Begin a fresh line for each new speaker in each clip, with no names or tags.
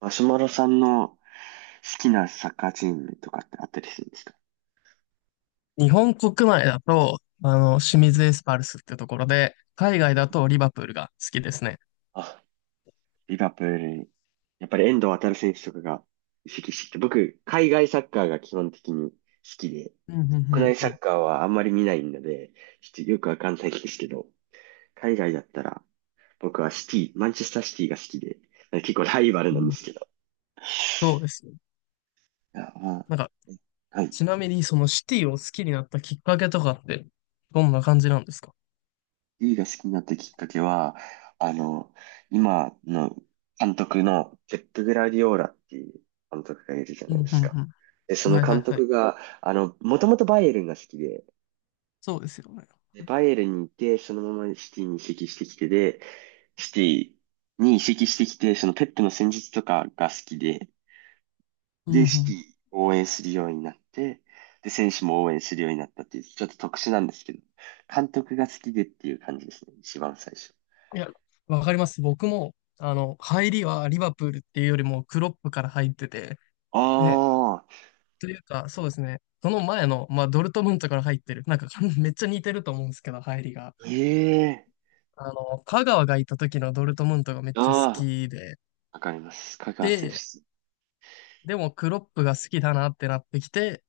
マシュマロさんの好きなサッカーチームとかってあったりするんですか？
日本国内だと、清水エスパルスってところで、海外だとリバプールが好きですね。
あ、リバプールに。やっぱり遠藤航選手とかが移籍してきて、僕、海外サッカーが基本的に好きで、
うん、うん、う
国内
ん、う
サ
ん。
ッカーはあんまり見ないので、ちょっとよくわかんないですけど、海外だったら、僕はシティ、マンチェスターシティが好きで、結構ライバル
う
なん
ん。
ですけど。
そうですね。
いや、まあ、
なんか、
はい。
ちなみに、そのシティを好きになったきっかけとかって、どんな感じなんですか？
D が好きになったきっかけは、あの、今の監督のペップ・グラディオーラっていう監督がいるじゃ
う
ないで
ん、う
す
ん、
か。で、
う
そ
ん。
の
はい、はい、
監
はい。
督が、もともとバイエルンが好きで、
そうですよね。
で、バイエルンにいて、そのままシティに移籍してきてで、シティに移籍してきて、そのペップの戦術とかが好きで、
うん、
で、
う
シテ
ん。
ィを応援するようになって、で、選手も応援するようになったっていう、ちょっと特殊なんですけど、監督が好きでっていう感じですね、一番最初。
いや、わかります。僕も、入りはリバプールっていうよりも、クロップから入ってて、で、
ああ、
というか、そうですね。その前の、まあ、ドルトムントから入ってる。なんか、めっちゃ似てると思うんですけど、入りが。
ええ。
香川がいた時のドルトムントがめっちゃ好
ああ、
きで、
わかります。香川選
で、
手。
でもクロップが好きだなってなってきて、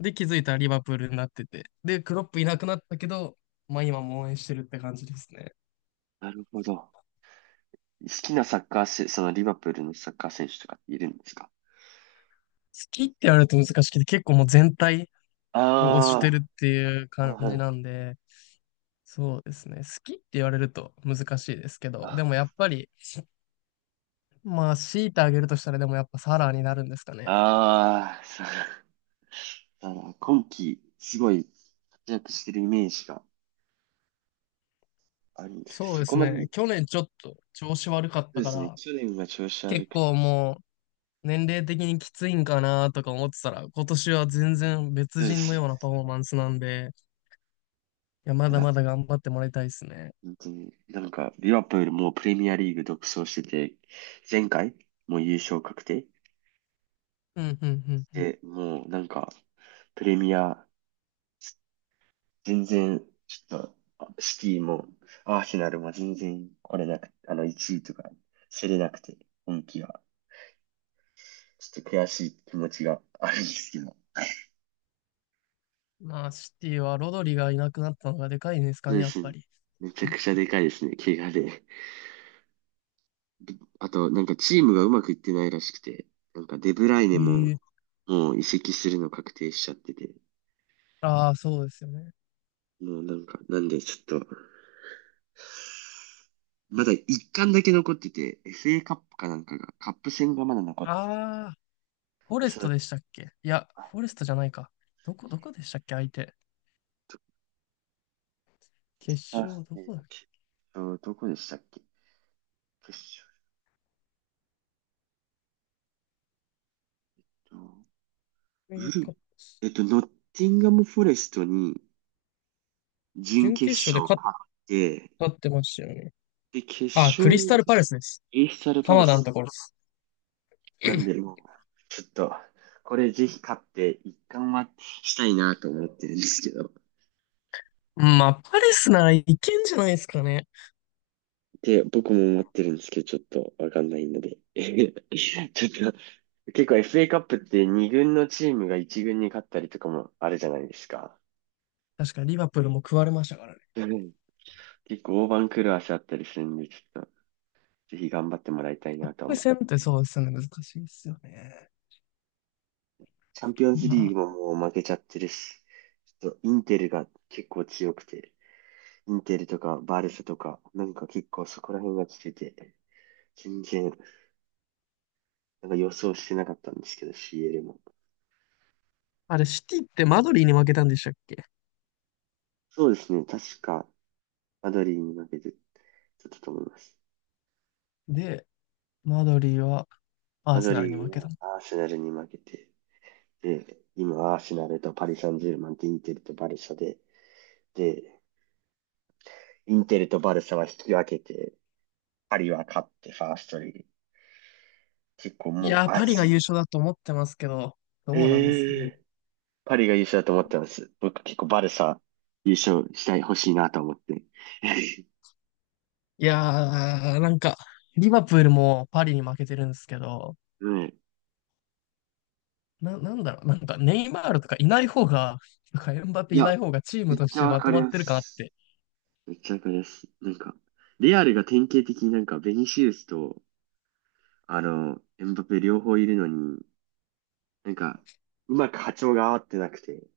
で、気づいたらリバプールになってて、で、クロップいなくなったけど、まあ今も応援してるって感じですね。
なるほど。好きなサッカー選そのリバプールのサッカー選手とかいるんですか？
好きって言われると難しくて、結構もう全体を推して
あ
るっていう
あ、なる
感
ほ
じ
ど。
なんで、そうですね。好きって言われると難しいですけど、でも
あ
やっぱり、まあ強いてあげるとしたらでもやっぱサラーになるんですかね。
あー、そう。だから今季、すごい活躍してるイメージがあるんですけど、
そう
そ
で
こ
す
まで、
ね。
そ
去年ちょっと調子悪かっ
う
た
で
か
すね、
ら、
去年が調子悪
結
く
構
て、
もう年齢的にきついんかなとか思ってたら、今年は全然別
そうで
人の
すね。
ようなパフォーマンスなんで、いや、ま
い
だ
や、
まだ頑張ってもらいたいですね。
本当に、なんか、リバプールもうプレミアリーグ独走してて、前回、もう優勝確定
うん、うん、うん、うん。
で、もうなんか、プレミア全然、ちょっと、シティも、アーセナルも全然来れなく、1位とか、競れなくて、今季は。ちょっと悔しい気持ちがあるんですけど。
まあ、シティはロドリがいなくなったのがでかいんですか
そう
ね、
で
やっ
す
ぱ
ね。
り。
めちゃく ちゃでかいですね、怪我で。あと、なんかチームがうまくいってないらしくて、なんかデブライネ
え
も、
え。
もう移籍するの確定しちゃってて、
ああ、そうですよね。
もうなんか、なんでちょっと、まだ一巻だけ残ってて、FA カップかなんかが、カップ戦がまだ残ってて、
ああ、フォレス
そ
ト
れ
でしたっけ？いや、フォレストじゃないか。どこでしたっけ、相手。決勝、どこだっ
決勝、どこでしたっけ決勝と、
け。
ブルー、
か
えっと、ノッティンガム・フォレストに準
準
決
決勝で
勝
勝っ
勝って、
たってましたよね。
で、決
あ、ク
勝、
リスタルパレスです。
エスタル・パレ
鎌田の
ス
ところです。
なんで、もう、ちょっと、これぜひ勝って、一冠はしたいなと思ってるんですけど、
まあ、パレスならいけんじゃないですかね。
で、僕も思ってるんですけど、ちょっとわかんないので、ちょっと、結構 FA カップって2軍のチームが1軍に勝ったりとかもあるじゃないですか。
確かにリバプールも食われましたからね。
結構大番狂わせあったりするんで、ちょっと、ぜひ頑張ってもらいたい
カッ
なと
プ
思っ
戦
て。
ってそうですよね。難しいですよね。
チャンピオン
う
ズリ
ん。
ーグももう負けちゃってるし、ちょっとインテルが結構強くて、インテルとかバルサとか、なんか結構そこら辺が来てて、全然、なんか予想してなかったんですけど、CL も。
あれ、シティってマドリーに負けたんでしたっけ？
そうですね、確か、マドリーに負けて、ちょっとと思います。
で、マドリーはア
マ
ー
ド
セナルに
リ
負
ー
けた
は
の。
アーセナルに負けて、で、今アーセナルとパリ・サンジェルマンとインテルとバルサで、で、インテルとバルサは引き分けて、パリは勝ってファーストリーグ。結構
い
もう、
やー、
あ、
パリが優勝だと思ってますけど、どうなんですか
え
ね。
え。パリが優勝だと思ってます。僕結構バルサ優勝したい、欲しいなと思って。
いやー、なんか、リバプールもパリに負けてるんですけど、
うん。
なんだろう、なんかネイマールとかいない方が、とかエムバ
い
ペいない
や、
方がチー
め
ム
っ
とし
ちゃ
て
わ
ま
か
と
り
まっ
ま
てるかなっ
す。
て。
めっちゃわかります。なんか、レアルが典型的になんかベニシウスと、エムバペ両方いるのに、なんか、うまく波長が合ってなくて、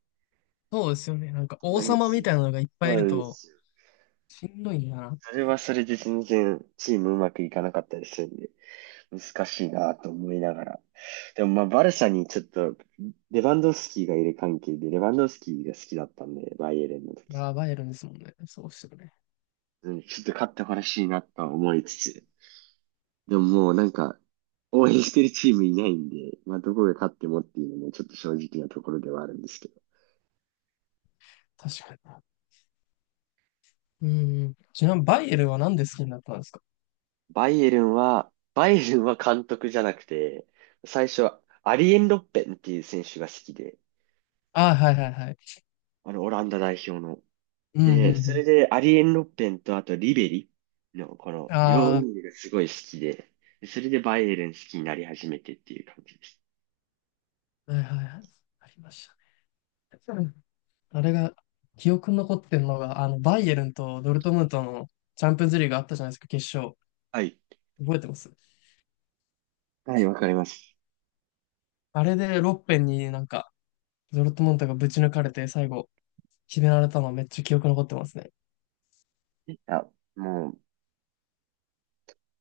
そうですよね。なんか
こんな
王
に
様み
つ、
たいなのがいっぱ
そ
いい
う
る
なんで
と、
すよ。
しんどいなっ
それは
て。
それで全然チームうまくいかなかったりするんで、難しいなと思いながら。でもまあバルサにちょっと、レバンドフスキーがいる関係で、レバンドフスキーが好きだったんで、バイエルンの時。
ああ、バイエルンですもんね。そうですよね。
うん、ちょっと勝ってほしいなとは思いつつ、でももうなんか、応援してるチームいないんで、まあどこが勝ってもっていうのもちょっと正直なところではあるんですけど。
確かに。うん、うん。ちなみにバイエルンはなんで好きになったんですか？
バイエルンは監督じゃなくて、最初はアリエン・ロッペンっていう選手が好きで、
ああ、はい、はい、はい。
オランダ代表の。
うん、うん、う
で、それ
ん。
で、アリエン・ロッペンと、あと、リベリの、この、両ウィ
あ
ングがすごい好きで、でそれでバイエルン好きになり始めてっていう感じです。
あ、はい、はい、はい。ありましたね。うん。あれが、記憶に残ってるのが、バイエルンとドルトムントのチャンピオンズリーグあったじゃないですか、決勝。
はい。
覚えてます？
はい、わかります。
あれでロッペンになんか、ドルトムントがぶち抜かれて、最後、決められたのめっちゃ記憶に残ってますね。
あ、もう、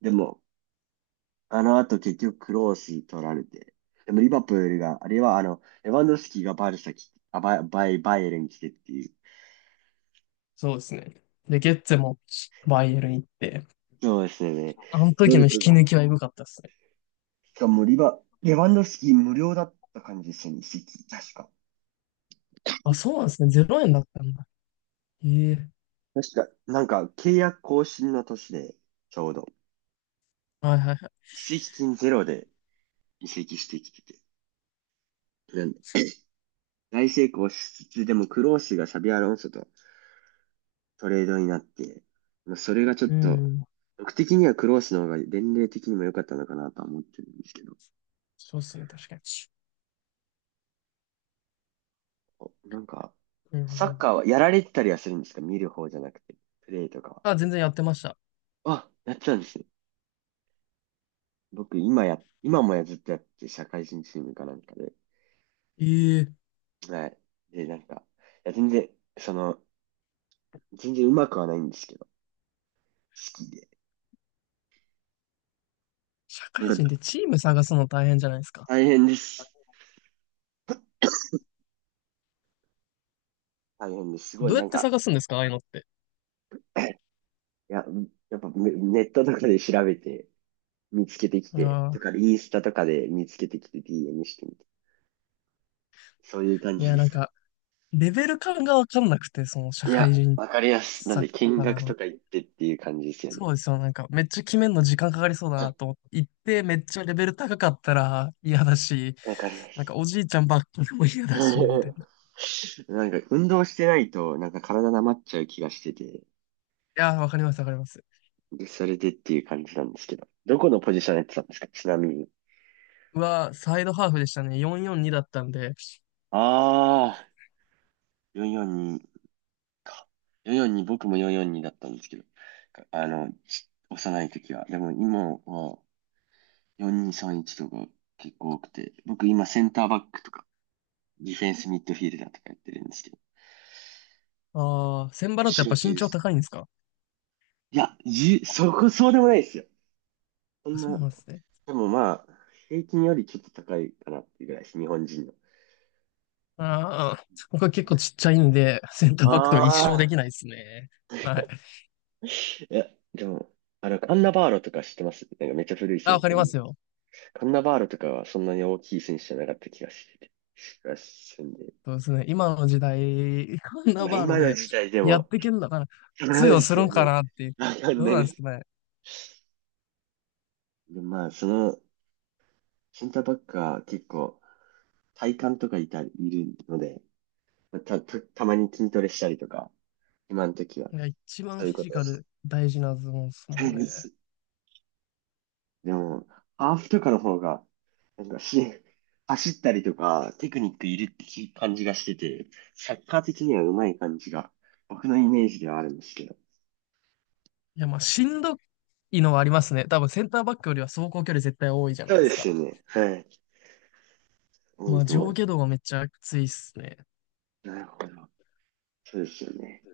でも、あの後結局クロース取られて、でもリバプールが、あれはレバンドフスキがバルサ来て、あ、バイエルン来てっていう。
そうですね。で、ゲッツェもバイエルン行って、
そうですよね。
あの
ド
時の
ル
引
ト
き
が。
抜きはエグかったですね。
しかもレバンドフスキ無料だった感じですよね、席確か。
あ、そうなんですね。0円だったんだ。ええ。
確か、なんか、契約更新の年で、ちょうど、
はい、はい、はい。
移籍金ゼロで移籍してきてて、なんで大成功しつつ、でもクロースがサビアロンソとトレードになって、まあ、それがちょっ
う
と、
ん。
僕的にはクロースの方が年齢的にも良かったのかなとは思ってるんですけど、
そうですね、確かに。
なんか、
う
サッ
ん。
カーはやられてたりはするんですか？見る方じゃなくて、プレイとかは。
あ、全然やってました。
あ、やっちゃうんですね。僕、今もずっとやって、社会人チームかなんかで。
ええ。
はい。で、なんか、いや、その、全然うまくはないんですけど、好きで。
社
う
会
ん、
人でチーム探すの大変じゃないですか。
大変です。大変です。すごい、
どう
な
やっ
ん
て
か、
探すんですか、ああいうのって。
いや、やっぱネットとかで調べて、見つけてきて、
あ
と
あ、
か、インスタとかで見つけてきて DM してみて。そういう感
い
じで
や、なん
すか？
か、レベル感がわかんなくて、その社
い
会
や、
人
わかりやす。なん
サッ
で、見
カー
学と
の、
か行ってっていう感じですよね。
そうですよ。なんか、めっちゃ決めるの時間かかりそうだなと思って行って、めっちゃレベル高かったら嫌だし、
わかりや
なんか
す。
おじいちゃんばっかりも嫌だし、みたいな。い
なんか、運動してないと、なんか体なまっちゃう気がしてて、
やー、わかります、わかります。
で、それでっていう感じなんですけど。どこのポジションやってたんですか？ちなみに。
うわー、サイドハーフでしたね。442だったんで。
ああ、442。か。442、僕も442だったんですけど、か幼い時は。でも今は4231とか結構多くて、僕今センターバックとか、ディフェンスミッドフィールダーとかやってるんですけど。
あー、センバロってやっ
後
ぱ
ろ手
身
で
長
す。
高いんですか？
いや、そこそうでもないですよ。そ
あ、
ん
そう
な、
なんですね。
でもまあ、平均よりちょっと高いかなっていうぐらいです、日本人の。
あー、僕は結構ちっちゃいんで、センター
あ
バックとか一生で
あ、
きないですね。はい。
いや、でも、アンナバーロとか知ってます？なんかめっちゃ古い
あ、
選
わ
手。
かりますよ。
カンナバールとかはそんなに大きい選手じゃなかった気がしてて、気がするんで。
そうですね。今の時代、こんな
まあ
バーロ
今の
で
時代で
やっ
も、
てけんだから、
そうな
通
ん
用
で
す
す
る
よ
んか
ね。
なって。
わかん
どう
ない
なん
で
です
す。
かね。
でまあセンターバックは結構体幹とかいるので、まあたまに筋トレしたりとか、今の時は、
いや、一
そ
番
うい
フ
う
ィ
こ
ジ
とで
カ
す。
ル大事なズボンですもん
は
ね。
い。でも、ハーフとかの方が、なんかし、走ったりとか、テクニックいるって感じがしてて、サッカー的には上手い感じが、僕のイメージではあるんですけど。
いや、まあ、しんどいのはありますね。多分センターバックよりは走行距離絶対多いじゃな
そ
い
う
で
で
すか。
すよね。はい。多
ま
い
あ、
と思
上
う。
下動がめっちゃきついっすね。
なるほど。そうですよね。